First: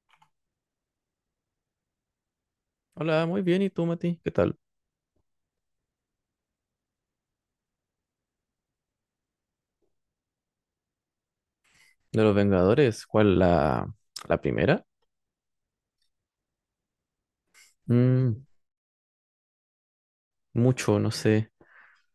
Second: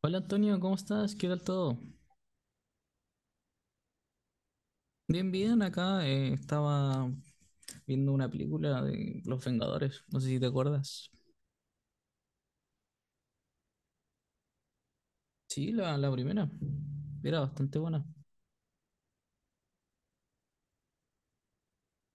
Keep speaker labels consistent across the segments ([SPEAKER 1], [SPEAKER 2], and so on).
[SPEAKER 1] Hola Antonio, ¿cómo estás? ¿Qué tal todo?
[SPEAKER 2] Hola, muy bien. ¿Y tú, Mati? ¿Qué tal?
[SPEAKER 1] Bien, bien, acá estaba viendo una película de Los Vengadores, no sé si te acuerdas.
[SPEAKER 2] De los Vengadores, ¿cuál la primera?
[SPEAKER 1] Sí, la primera, era bastante buena.
[SPEAKER 2] Mm, mucho, no sé.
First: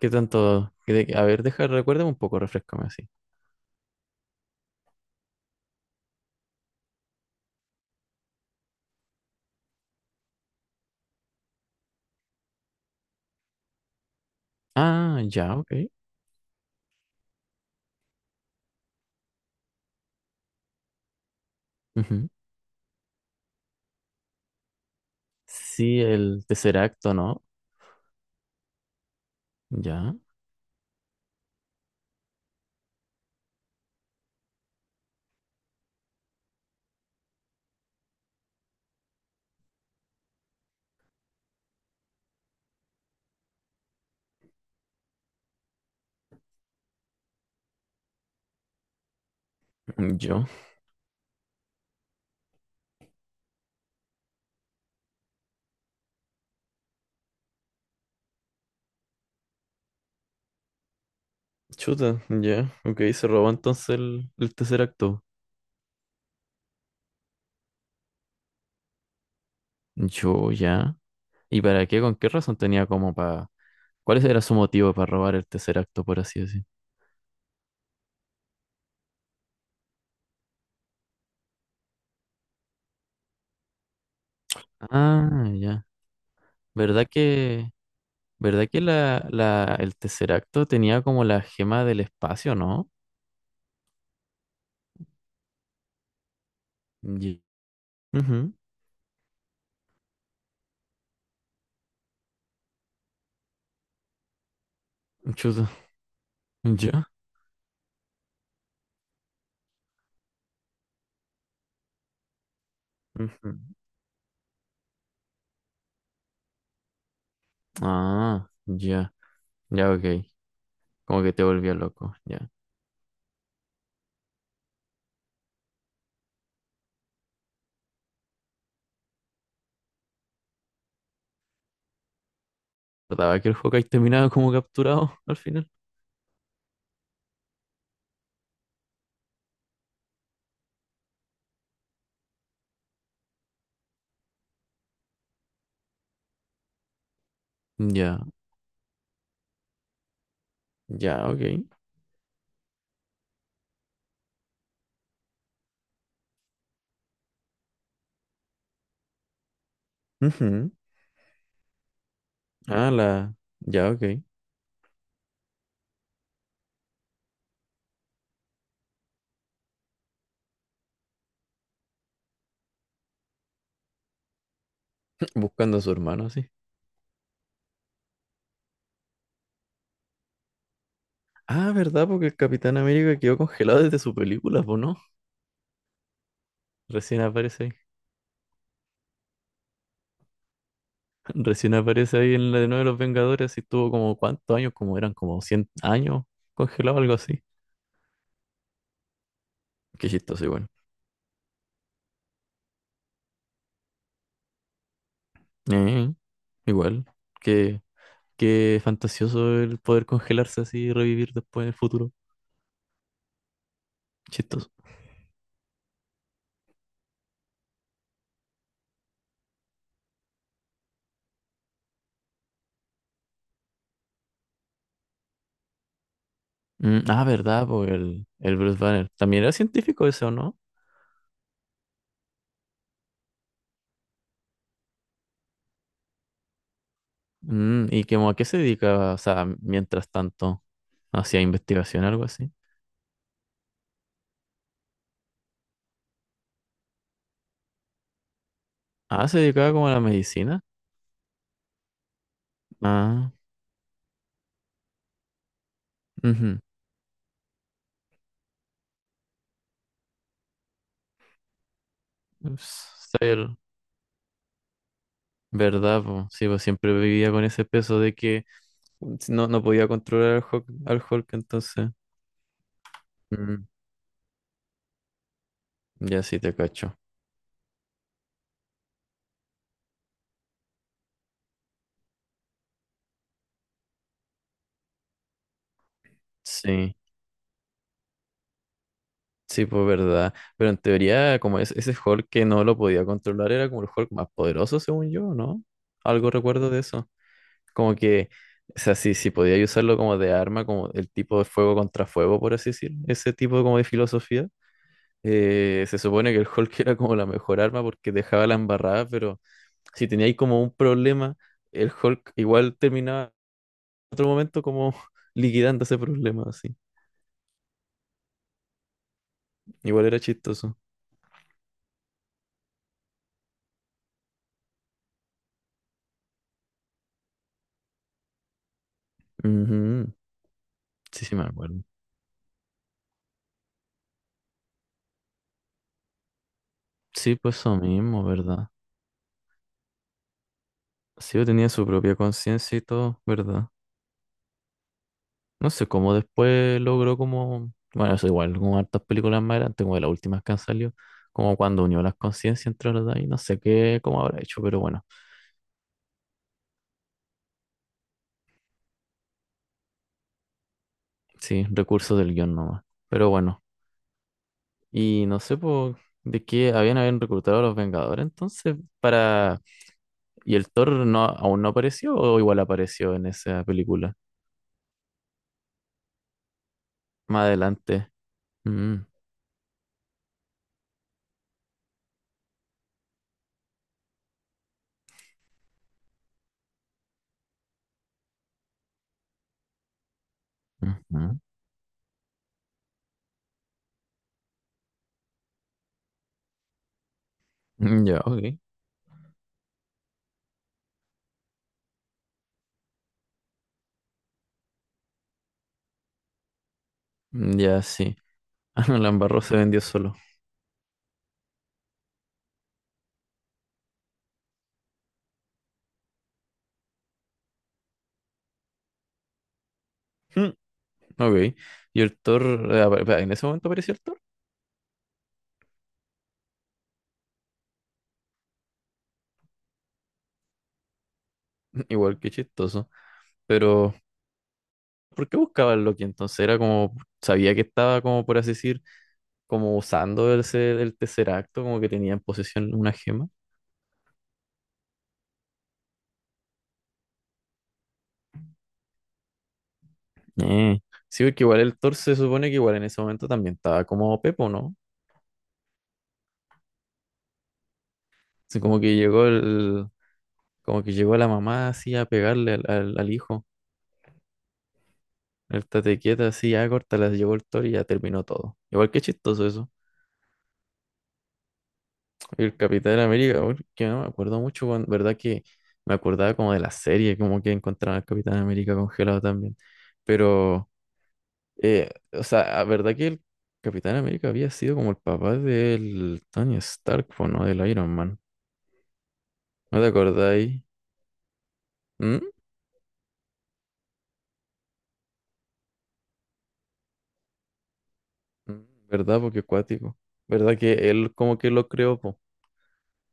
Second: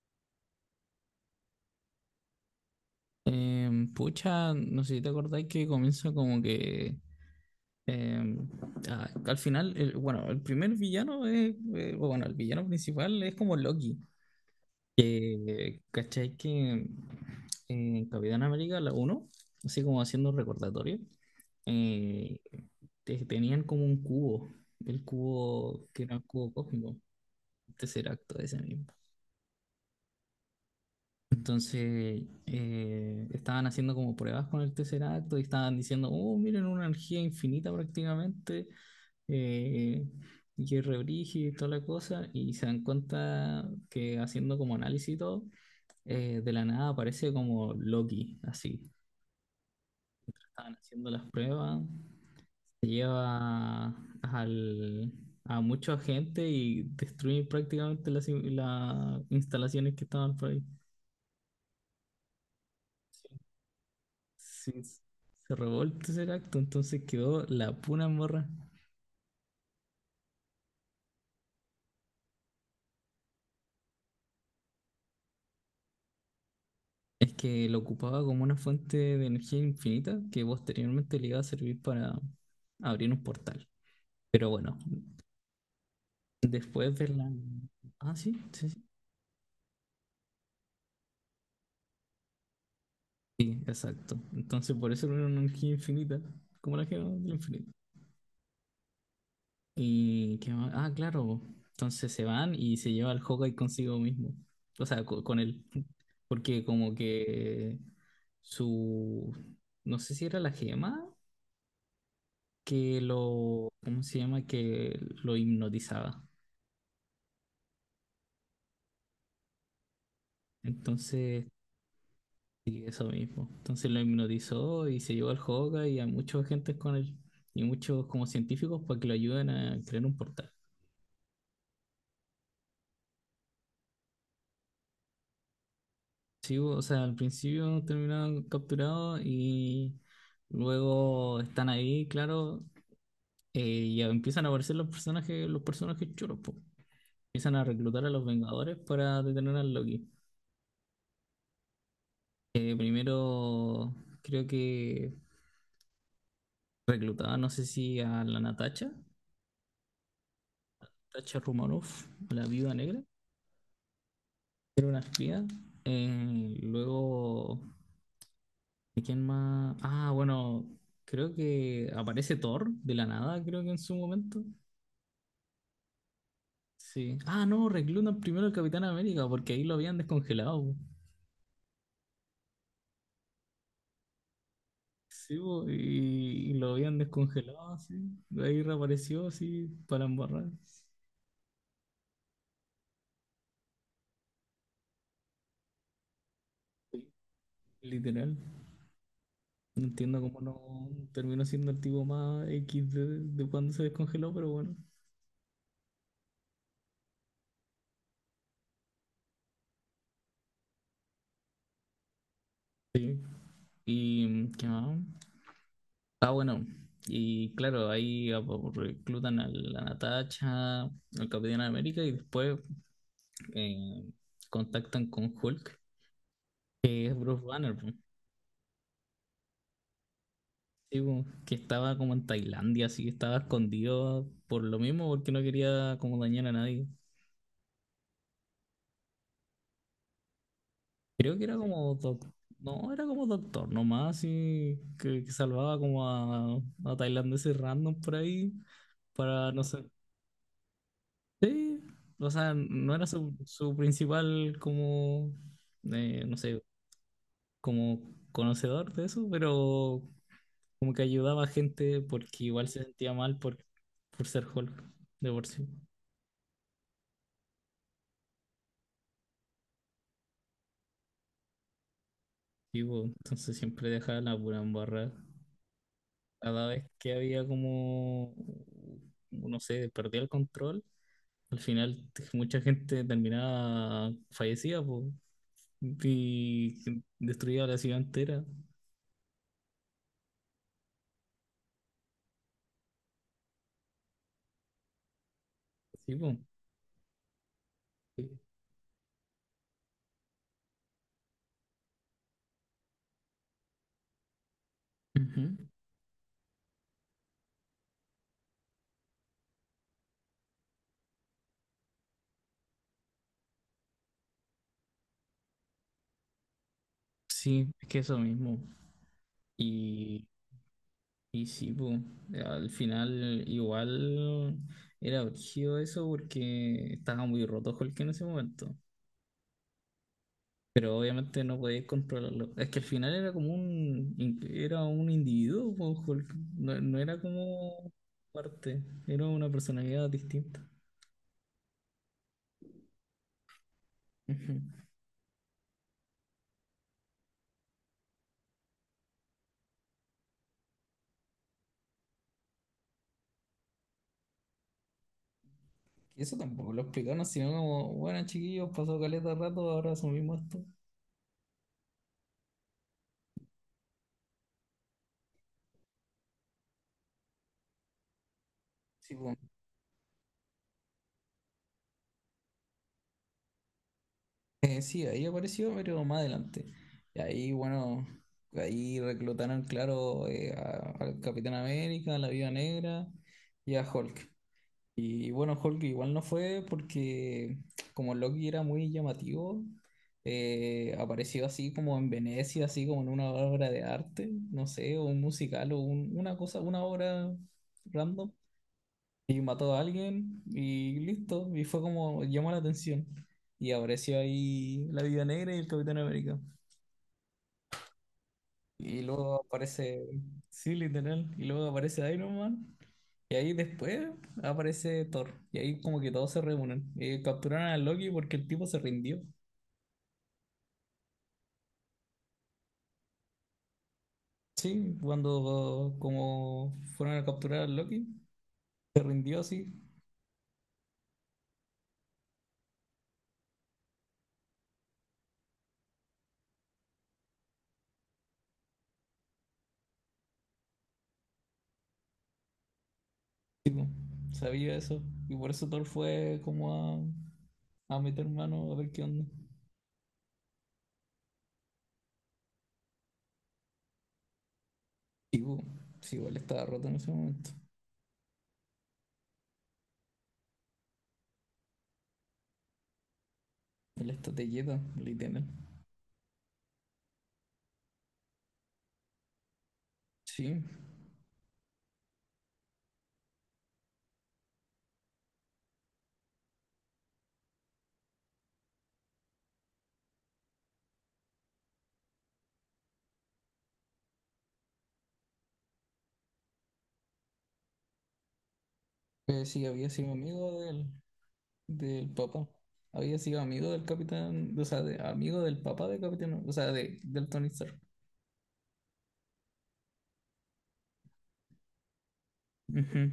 [SPEAKER 2] ¿Qué tanto? A ver, deja, recuérdame un poco, refrescame así.
[SPEAKER 1] Pucha, no sé si te acordáis que comienza como que em, al final, bueno, el primer villano es, bueno, el villano principal es como Loki.
[SPEAKER 2] Ah, ya, ok.
[SPEAKER 1] Que, ¿cachai? Que en Capitán América, la uno así como haciendo un recordatorio,
[SPEAKER 2] Ujú.
[SPEAKER 1] eh, tenían como un cubo, el cubo
[SPEAKER 2] Sí,
[SPEAKER 1] que era el
[SPEAKER 2] el
[SPEAKER 1] cubo
[SPEAKER 2] tercer
[SPEAKER 1] cósmico,
[SPEAKER 2] acto, ¿no?
[SPEAKER 1] Tesseracto ese mismo.
[SPEAKER 2] Ya,
[SPEAKER 1] Entonces, estaban haciendo como pruebas con el Tesseracto y estaban diciendo, oh, miren, una energía infinita prácticamente, eh, y que es re brígido y toda la cosa, y se dan cuenta que haciendo como análisis y todo, de la nada aparece como Loki, así.
[SPEAKER 2] mm, yo.
[SPEAKER 1] Estaban haciendo las pruebas, se lleva al, a mucha gente y destruye prácticamente las, las instalaciones que estaban por ahí.
[SPEAKER 2] Chuta, ya, ok, se robó entonces el
[SPEAKER 1] Sí,
[SPEAKER 2] tercer acto.
[SPEAKER 1] se revolta ese acto, entonces quedó la pura morra.
[SPEAKER 2] Yo, ya. ¿Y para qué? ¿Con qué razón tenía como para? ¿Cuál era su motivo para robar el tercer acto, por así decir?
[SPEAKER 1] Es que lo ocupaba como una fuente de energía infinita que posteriormente le iba a servir para abrir un portal. Pero bueno,
[SPEAKER 2] Ah, ya.
[SPEAKER 1] después
[SPEAKER 2] ¿Verdad
[SPEAKER 1] de la...
[SPEAKER 2] que?
[SPEAKER 1] Ah, sí,
[SPEAKER 2] ¿Verdad
[SPEAKER 1] sí,
[SPEAKER 2] que
[SPEAKER 1] sí.
[SPEAKER 2] el Tesseracto tenía como la gema del espacio, no?
[SPEAKER 1] Sí, exacto. Entonces, por eso era una energía infinita, como la gema del
[SPEAKER 2] Ya.
[SPEAKER 1] infinito.
[SPEAKER 2] Ujú.
[SPEAKER 1] ¿Y qué más? Ah, claro. Entonces se van y se lleva al Hawkeye consigo mismo. O sea, con él.
[SPEAKER 2] Chuta.
[SPEAKER 1] Porque como
[SPEAKER 2] Ya.
[SPEAKER 1] que su... No sé si era la gema que
[SPEAKER 2] Ujú.
[SPEAKER 1] lo... ¿Cómo se llama? Que lo hipnotizaba.
[SPEAKER 2] Ah, ya. Ya, ok. Como que te
[SPEAKER 1] Entonces,
[SPEAKER 2] volvía loco. Ya.
[SPEAKER 1] sí, eso mismo. Entonces lo hipnotizó y se llevó al Hawkeye y a muchos agentes con él. Y muchos como científicos para que lo ayuden a crear un portal.
[SPEAKER 2] Trataba que el Hawkeye terminaba como capturado al final.
[SPEAKER 1] Sí, o sea, al principio terminaron capturados y luego están ahí, claro, y ya empiezan a aparecer los personajes chulos, po. Empiezan a reclutar a
[SPEAKER 2] Ya.
[SPEAKER 1] los Vengadores para detener al Loki.
[SPEAKER 2] Ya, ok.
[SPEAKER 1] Primero creo que reclutaban, no sé si a la Natasha,
[SPEAKER 2] Ujú.
[SPEAKER 1] Natasha Romanoff, la Viuda
[SPEAKER 2] Ah,
[SPEAKER 1] Negra,
[SPEAKER 2] la. Ya, ok.
[SPEAKER 1] una espía. Luego, ¿y quién más? Ah, bueno, creo que aparece Thor de la nada, creo que en su momento.
[SPEAKER 2] Buscando a su hermano, así.
[SPEAKER 1] Sí. Ah, no, reclutan primero al Capitán América porque ahí lo habían descongelado, po.
[SPEAKER 2] Ah, ¿verdad? Porque el Capitán América quedó congelado desde su película, ¿o no?
[SPEAKER 1] Sí, po, y lo habían
[SPEAKER 2] Recién aparece ahí.
[SPEAKER 1] descongelado, sí. Ahí reapareció, así, para embarrar.
[SPEAKER 2] Recién aparece ahí en la de nuevo de los Vengadores y estuvo como cuántos años, como eran como 100 años congelado, algo así.
[SPEAKER 1] Literal. No
[SPEAKER 2] Qué
[SPEAKER 1] entiendo cómo
[SPEAKER 2] chistoso, igual.
[SPEAKER 1] no terminó siendo el tipo más X de cuando se descongeló, pero bueno.
[SPEAKER 2] Eh, igual. Qué, qué fantasioso el poder congelarse así y revivir después en el futuro.
[SPEAKER 1] ¿Y qué
[SPEAKER 2] Chistoso.
[SPEAKER 1] más? Ah, bueno. Y claro, reclutan a la Natasha, al Capitán América y después eh, contactan con Hulk,
[SPEAKER 2] Mm,
[SPEAKER 1] que es
[SPEAKER 2] ah,
[SPEAKER 1] Bruce
[SPEAKER 2] verdad,
[SPEAKER 1] Banner, po.
[SPEAKER 2] pues el Bruce Banner. También era científico ese o ¿no?
[SPEAKER 1] Sí, po, que estaba como en Tailandia, así que estaba escondido por lo mismo, porque no quería como dañar a nadie.
[SPEAKER 2] ¿Y como a qué se dedicaba? O sea, mientras tanto,
[SPEAKER 1] Creo
[SPEAKER 2] hacía
[SPEAKER 1] que era como
[SPEAKER 2] investigación, algo
[SPEAKER 1] doctor,
[SPEAKER 2] así.
[SPEAKER 1] no, era como doctor nomás, y que salvaba como a tailandeses random por ahí,
[SPEAKER 2] Ah, se
[SPEAKER 1] para, no
[SPEAKER 2] dedicaba
[SPEAKER 1] sé,
[SPEAKER 2] como a la medicina.
[SPEAKER 1] sí, o sea, no era
[SPEAKER 2] Ah,
[SPEAKER 1] su, su principal como, no
[SPEAKER 2] ujú.
[SPEAKER 1] sé, como conocedor de eso, pero como que ayudaba a gente porque igual
[SPEAKER 2] Ups,
[SPEAKER 1] se sentía mal
[SPEAKER 2] sabía,
[SPEAKER 1] por ser Hulk, de por sí.
[SPEAKER 2] ¿verdad? Po? Sí, pues siempre vivía con ese peso de que si no, no podía controlar al Hulk, entonces.
[SPEAKER 1] Sí, po, entonces
[SPEAKER 2] Mm,
[SPEAKER 1] siempre dejaba la pura embarrada.
[SPEAKER 2] ya sí te
[SPEAKER 1] Cada vez
[SPEAKER 2] cacho.
[SPEAKER 1] que había como, no sé, perdía el control, al final mucha gente terminaba fallecida, po, y
[SPEAKER 2] Sí,
[SPEAKER 1] destruía la ciudad entera.
[SPEAKER 2] sí, pues verdad. Pero en teoría, como es, ese Hulk que no lo podía controlar era como el Hulk más poderoso, según yo, ¿no?
[SPEAKER 1] Sí,
[SPEAKER 2] Algo
[SPEAKER 1] po.
[SPEAKER 2] recuerdo de eso. Como que, o sea, sí, sí, podía usarlo como de arma, como el tipo de fuego contra fuego, por así decir. Ese tipo como de filosofía.
[SPEAKER 1] Ujú.
[SPEAKER 2] Se supone que el Hulk era como la mejor arma porque dejaba la embarrada, pero si teníais como un problema, el Hulk igual terminaba en otro momento como liquidando ese problema, así.
[SPEAKER 1] Sí, es que eso mismo.
[SPEAKER 2] Igual era
[SPEAKER 1] Y,
[SPEAKER 2] chistoso.
[SPEAKER 1] y sí, po, al final igual era brígido eso porque estaba muy roto Hulk en ese momento.
[SPEAKER 2] Ujú.
[SPEAKER 1] Pero
[SPEAKER 2] Sí, sí, me
[SPEAKER 1] obviamente no
[SPEAKER 2] acuerdo.
[SPEAKER 1] podéis controlarlo. Es que al final era como un, era un individuo, po, Hulk. No, no era
[SPEAKER 2] Sí, pues eso
[SPEAKER 1] como
[SPEAKER 2] mismo, ¿verdad?
[SPEAKER 1] parte, era una personalidad distinta.
[SPEAKER 2] Sí, yo tenía su propia conciencia y todo, ¿verdad?
[SPEAKER 1] Ujú.
[SPEAKER 2] No sé cómo después logró como. Bueno, eso igual, como hartas películas más grandes, como de las últimas que han salido, como cuando unió las conciencias entre las dos, y no sé qué, cómo habrá hecho, pero bueno.
[SPEAKER 1] Eso tampoco lo explicaron, sino como, bueno, chiquillos, pasó caleta de rato, ahora asumimos esto.
[SPEAKER 2] Sí, recursos del guión nomás. Pero bueno, y no sé po, de qué habían reclutado a los Vengadores entonces
[SPEAKER 1] Sí, po.
[SPEAKER 2] para. ¿Y el Thor no, aún no apareció o igual apareció en esa película?
[SPEAKER 1] Sí, ahí apareció, pero más adelante. Y
[SPEAKER 2] Más
[SPEAKER 1] ahí, bueno,
[SPEAKER 2] adelante. Mm,
[SPEAKER 1] ahí reclutaron, claro, al Capitán América, a la Viuda Negra y a Hulk. Y bueno, Hulk igual no fue porque como Loki era muy llamativo,
[SPEAKER 2] ujú.
[SPEAKER 1] apareció así como en Venecia, así como en una obra de arte, no sé, o un musical o una cosa, una obra
[SPEAKER 2] Mm, ya,
[SPEAKER 1] random.
[SPEAKER 2] ok.
[SPEAKER 1] Y mató a alguien y listo, y fue como llamó la atención. Y apareció ahí la Viuda Negra y el Capitán América.
[SPEAKER 2] Mm, ya, sí. Ah, no,
[SPEAKER 1] Y
[SPEAKER 2] la
[SPEAKER 1] luego
[SPEAKER 2] embarró se vendió
[SPEAKER 1] aparece,
[SPEAKER 2] solo.
[SPEAKER 1] sí, literal, y luego aparece Iron Man. Y ahí después aparece Thor. Y ahí como que todos se reúnen. Capturaron a Loki porque el tipo se rindió.
[SPEAKER 2] Mm, ok. Y el Thor, en ese momento apareció el Thor.
[SPEAKER 1] Sí, cuando como fueron a capturar a Loki, se rindió así.
[SPEAKER 2] Igual que chistoso. Pero, ¿por qué buscaba el Loki entonces? Era como, sabía que estaba como, por así decir, como usando ese, el tercer acto, como que tenía en posesión una gema.
[SPEAKER 1] Tipo, sabía eso. Y por eso Thor fue como a meter mano a ver qué onda.
[SPEAKER 2] Eh. Sí, porque igual el Thor se supone que igual en ese momento también estaba como Pepo, ¿no?
[SPEAKER 1] Tipo, sí, igual estaba roto en ese momento.
[SPEAKER 2] Así como que llegó la mamá así a pegarle al hijo.
[SPEAKER 1] Él está telleta, literal.
[SPEAKER 2] El tate quieta así, ya corta, las llegó el Thor y ya terminó todo. Igual que chistoso eso.
[SPEAKER 1] Sí,
[SPEAKER 2] El Capitán América, bueno, que no me acuerdo mucho, verdad que me acordaba como de la serie, como que encontraban al Capitán América congelado también. Pero o sea, la verdad que el Capitán América había sido como el papá del Tony Stark, po, ¿no? Del Iron Man.
[SPEAKER 1] sí,
[SPEAKER 2] ¿No te
[SPEAKER 1] había sido amigo
[SPEAKER 2] acordáis?
[SPEAKER 1] de él, del
[SPEAKER 2] ¿Mm?
[SPEAKER 1] Papa. Había sido amigo del capitán, o sea, de, amigo del papá del capitán, o sea, de, del Tony Stark.
[SPEAKER 2] Mm, ¿verdad? Porque cuático. ¿Verdad que él como que lo creó, po?
[SPEAKER 1] Ujú.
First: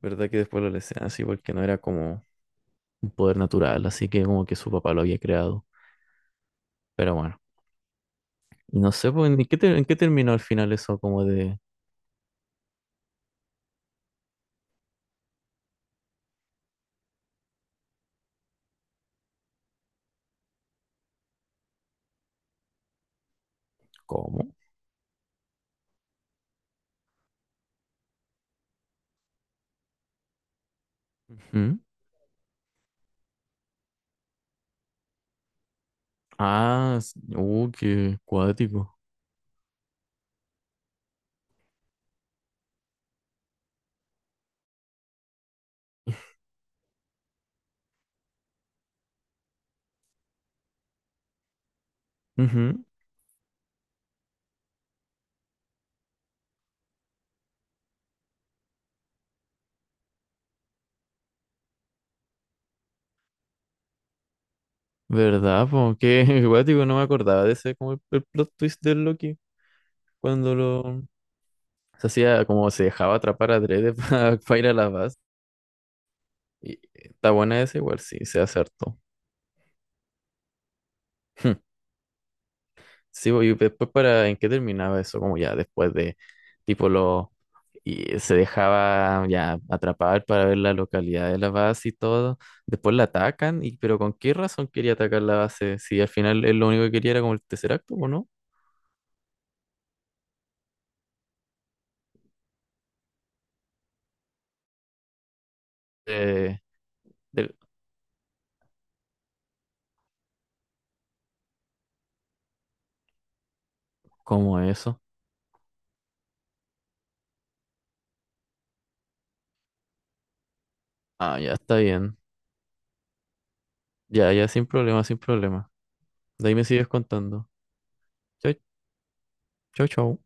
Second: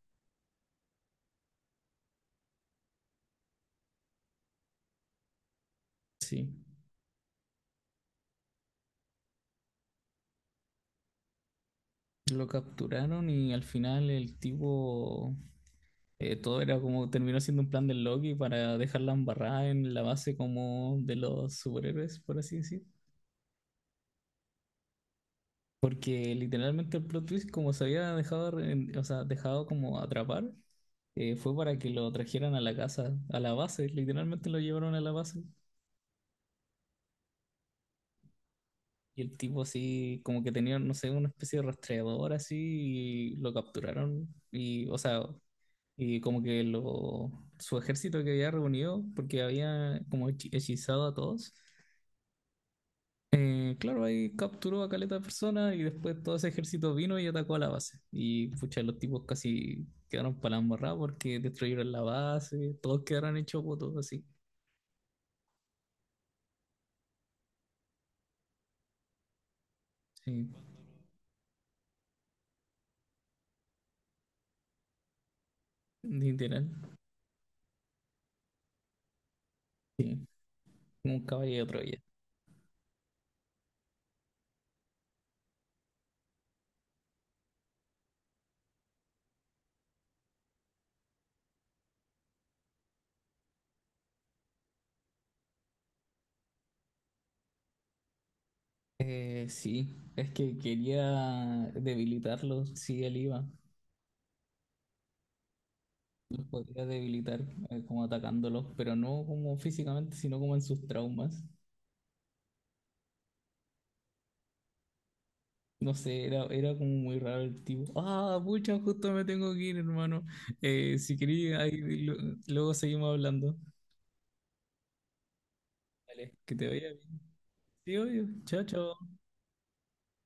[SPEAKER 2] ¿Verdad que después lo desean así? Porque no era como un poder natural, así que como que su papá lo había creado.
[SPEAKER 1] Sí,
[SPEAKER 2] Pero bueno. Y no sé, pues, ¿en qué terminó al final eso como de?
[SPEAKER 1] lo capturaron y al final el tipo, todo era como, terminó siendo un plan del Loki para dejarla embarrada en la base como de los superhéroes, por así decir.
[SPEAKER 2] ¿Cómo?
[SPEAKER 1] Porque literalmente el plot twist, como se había dejado, o sea, dejado como atrapar, fue para
[SPEAKER 2] ¿Mm?
[SPEAKER 1] que lo trajeran a la casa, a la base, literalmente lo llevaron a la base.
[SPEAKER 2] Ah, qué cuático.
[SPEAKER 1] Y el tipo así, como que tenía, no sé, una especie de rastreador así, y lo capturaron. Y, o sea, y como que lo, su ejército que había reunido, porque había como hechizado a todos. Eh, claro, ahí capturó a caleta de personas y después todo ese ejército vino y atacó a la base. Y pucha, los tipos casi quedaron para la embarrada porque destruyeron la base, todos quedaron hechos votos así.
[SPEAKER 2] ¿Verdad? Po? Qué guático, no me acordaba de ese como el plot twist del Loki
[SPEAKER 1] Sí,
[SPEAKER 2] cuando lo se hacía como se dejaba atrapar a Dredd para ir a la base.
[SPEAKER 1] literal.
[SPEAKER 2] Y está buena esa igual, sí, se acertó.
[SPEAKER 1] Sí, como un caballo
[SPEAKER 2] Hmm.
[SPEAKER 1] de Troya.
[SPEAKER 2] Sí, bo, y después para en qué terminaba eso, como ya después de tipo lo y se dejaba ya atrapar para ver la localidad de la base y todo. Después la atacan, y pero ¿con qué razón quería atacar la base? Si al final él lo único que quería era como el tercer acto, ¿o no?
[SPEAKER 1] Sí, es que quería debilitarlos, sí, él iba, los
[SPEAKER 2] Eh,
[SPEAKER 1] podía debilitar
[SPEAKER 2] del-
[SPEAKER 1] como atacándolos, pero no como físicamente, sino como en sus traumas.
[SPEAKER 2] ¿Cómo eso?
[SPEAKER 1] No sé, era, era como muy raro el tipo. Ah, pucha, justo me tengo que ir, hermano. Si
[SPEAKER 2] Ah, ya
[SPEAKER 1] quería,
[SPEAKER 2] está bien.
[SPEAKER 1] luego seguimos hablando.
[SPEAKER 2] Ya, ya, sin problema, sin problema.
[SPEAKER 1] Vale,
[SPEAKER 2] De
[SPEAKER 1] que
[SPEAKER 2] ahí me
[SPEAKER 1] te
[SPEAKER 2] sigues
[SPEAKER 1] vaya bien.
[SPEAKER 2] contando.
[SPEAKER 1] Sí, obvio.
[SPEAKER 2] Chau,
[SPEAKER 1] Chao, chao.
[SPEAKER 2] chau, chau.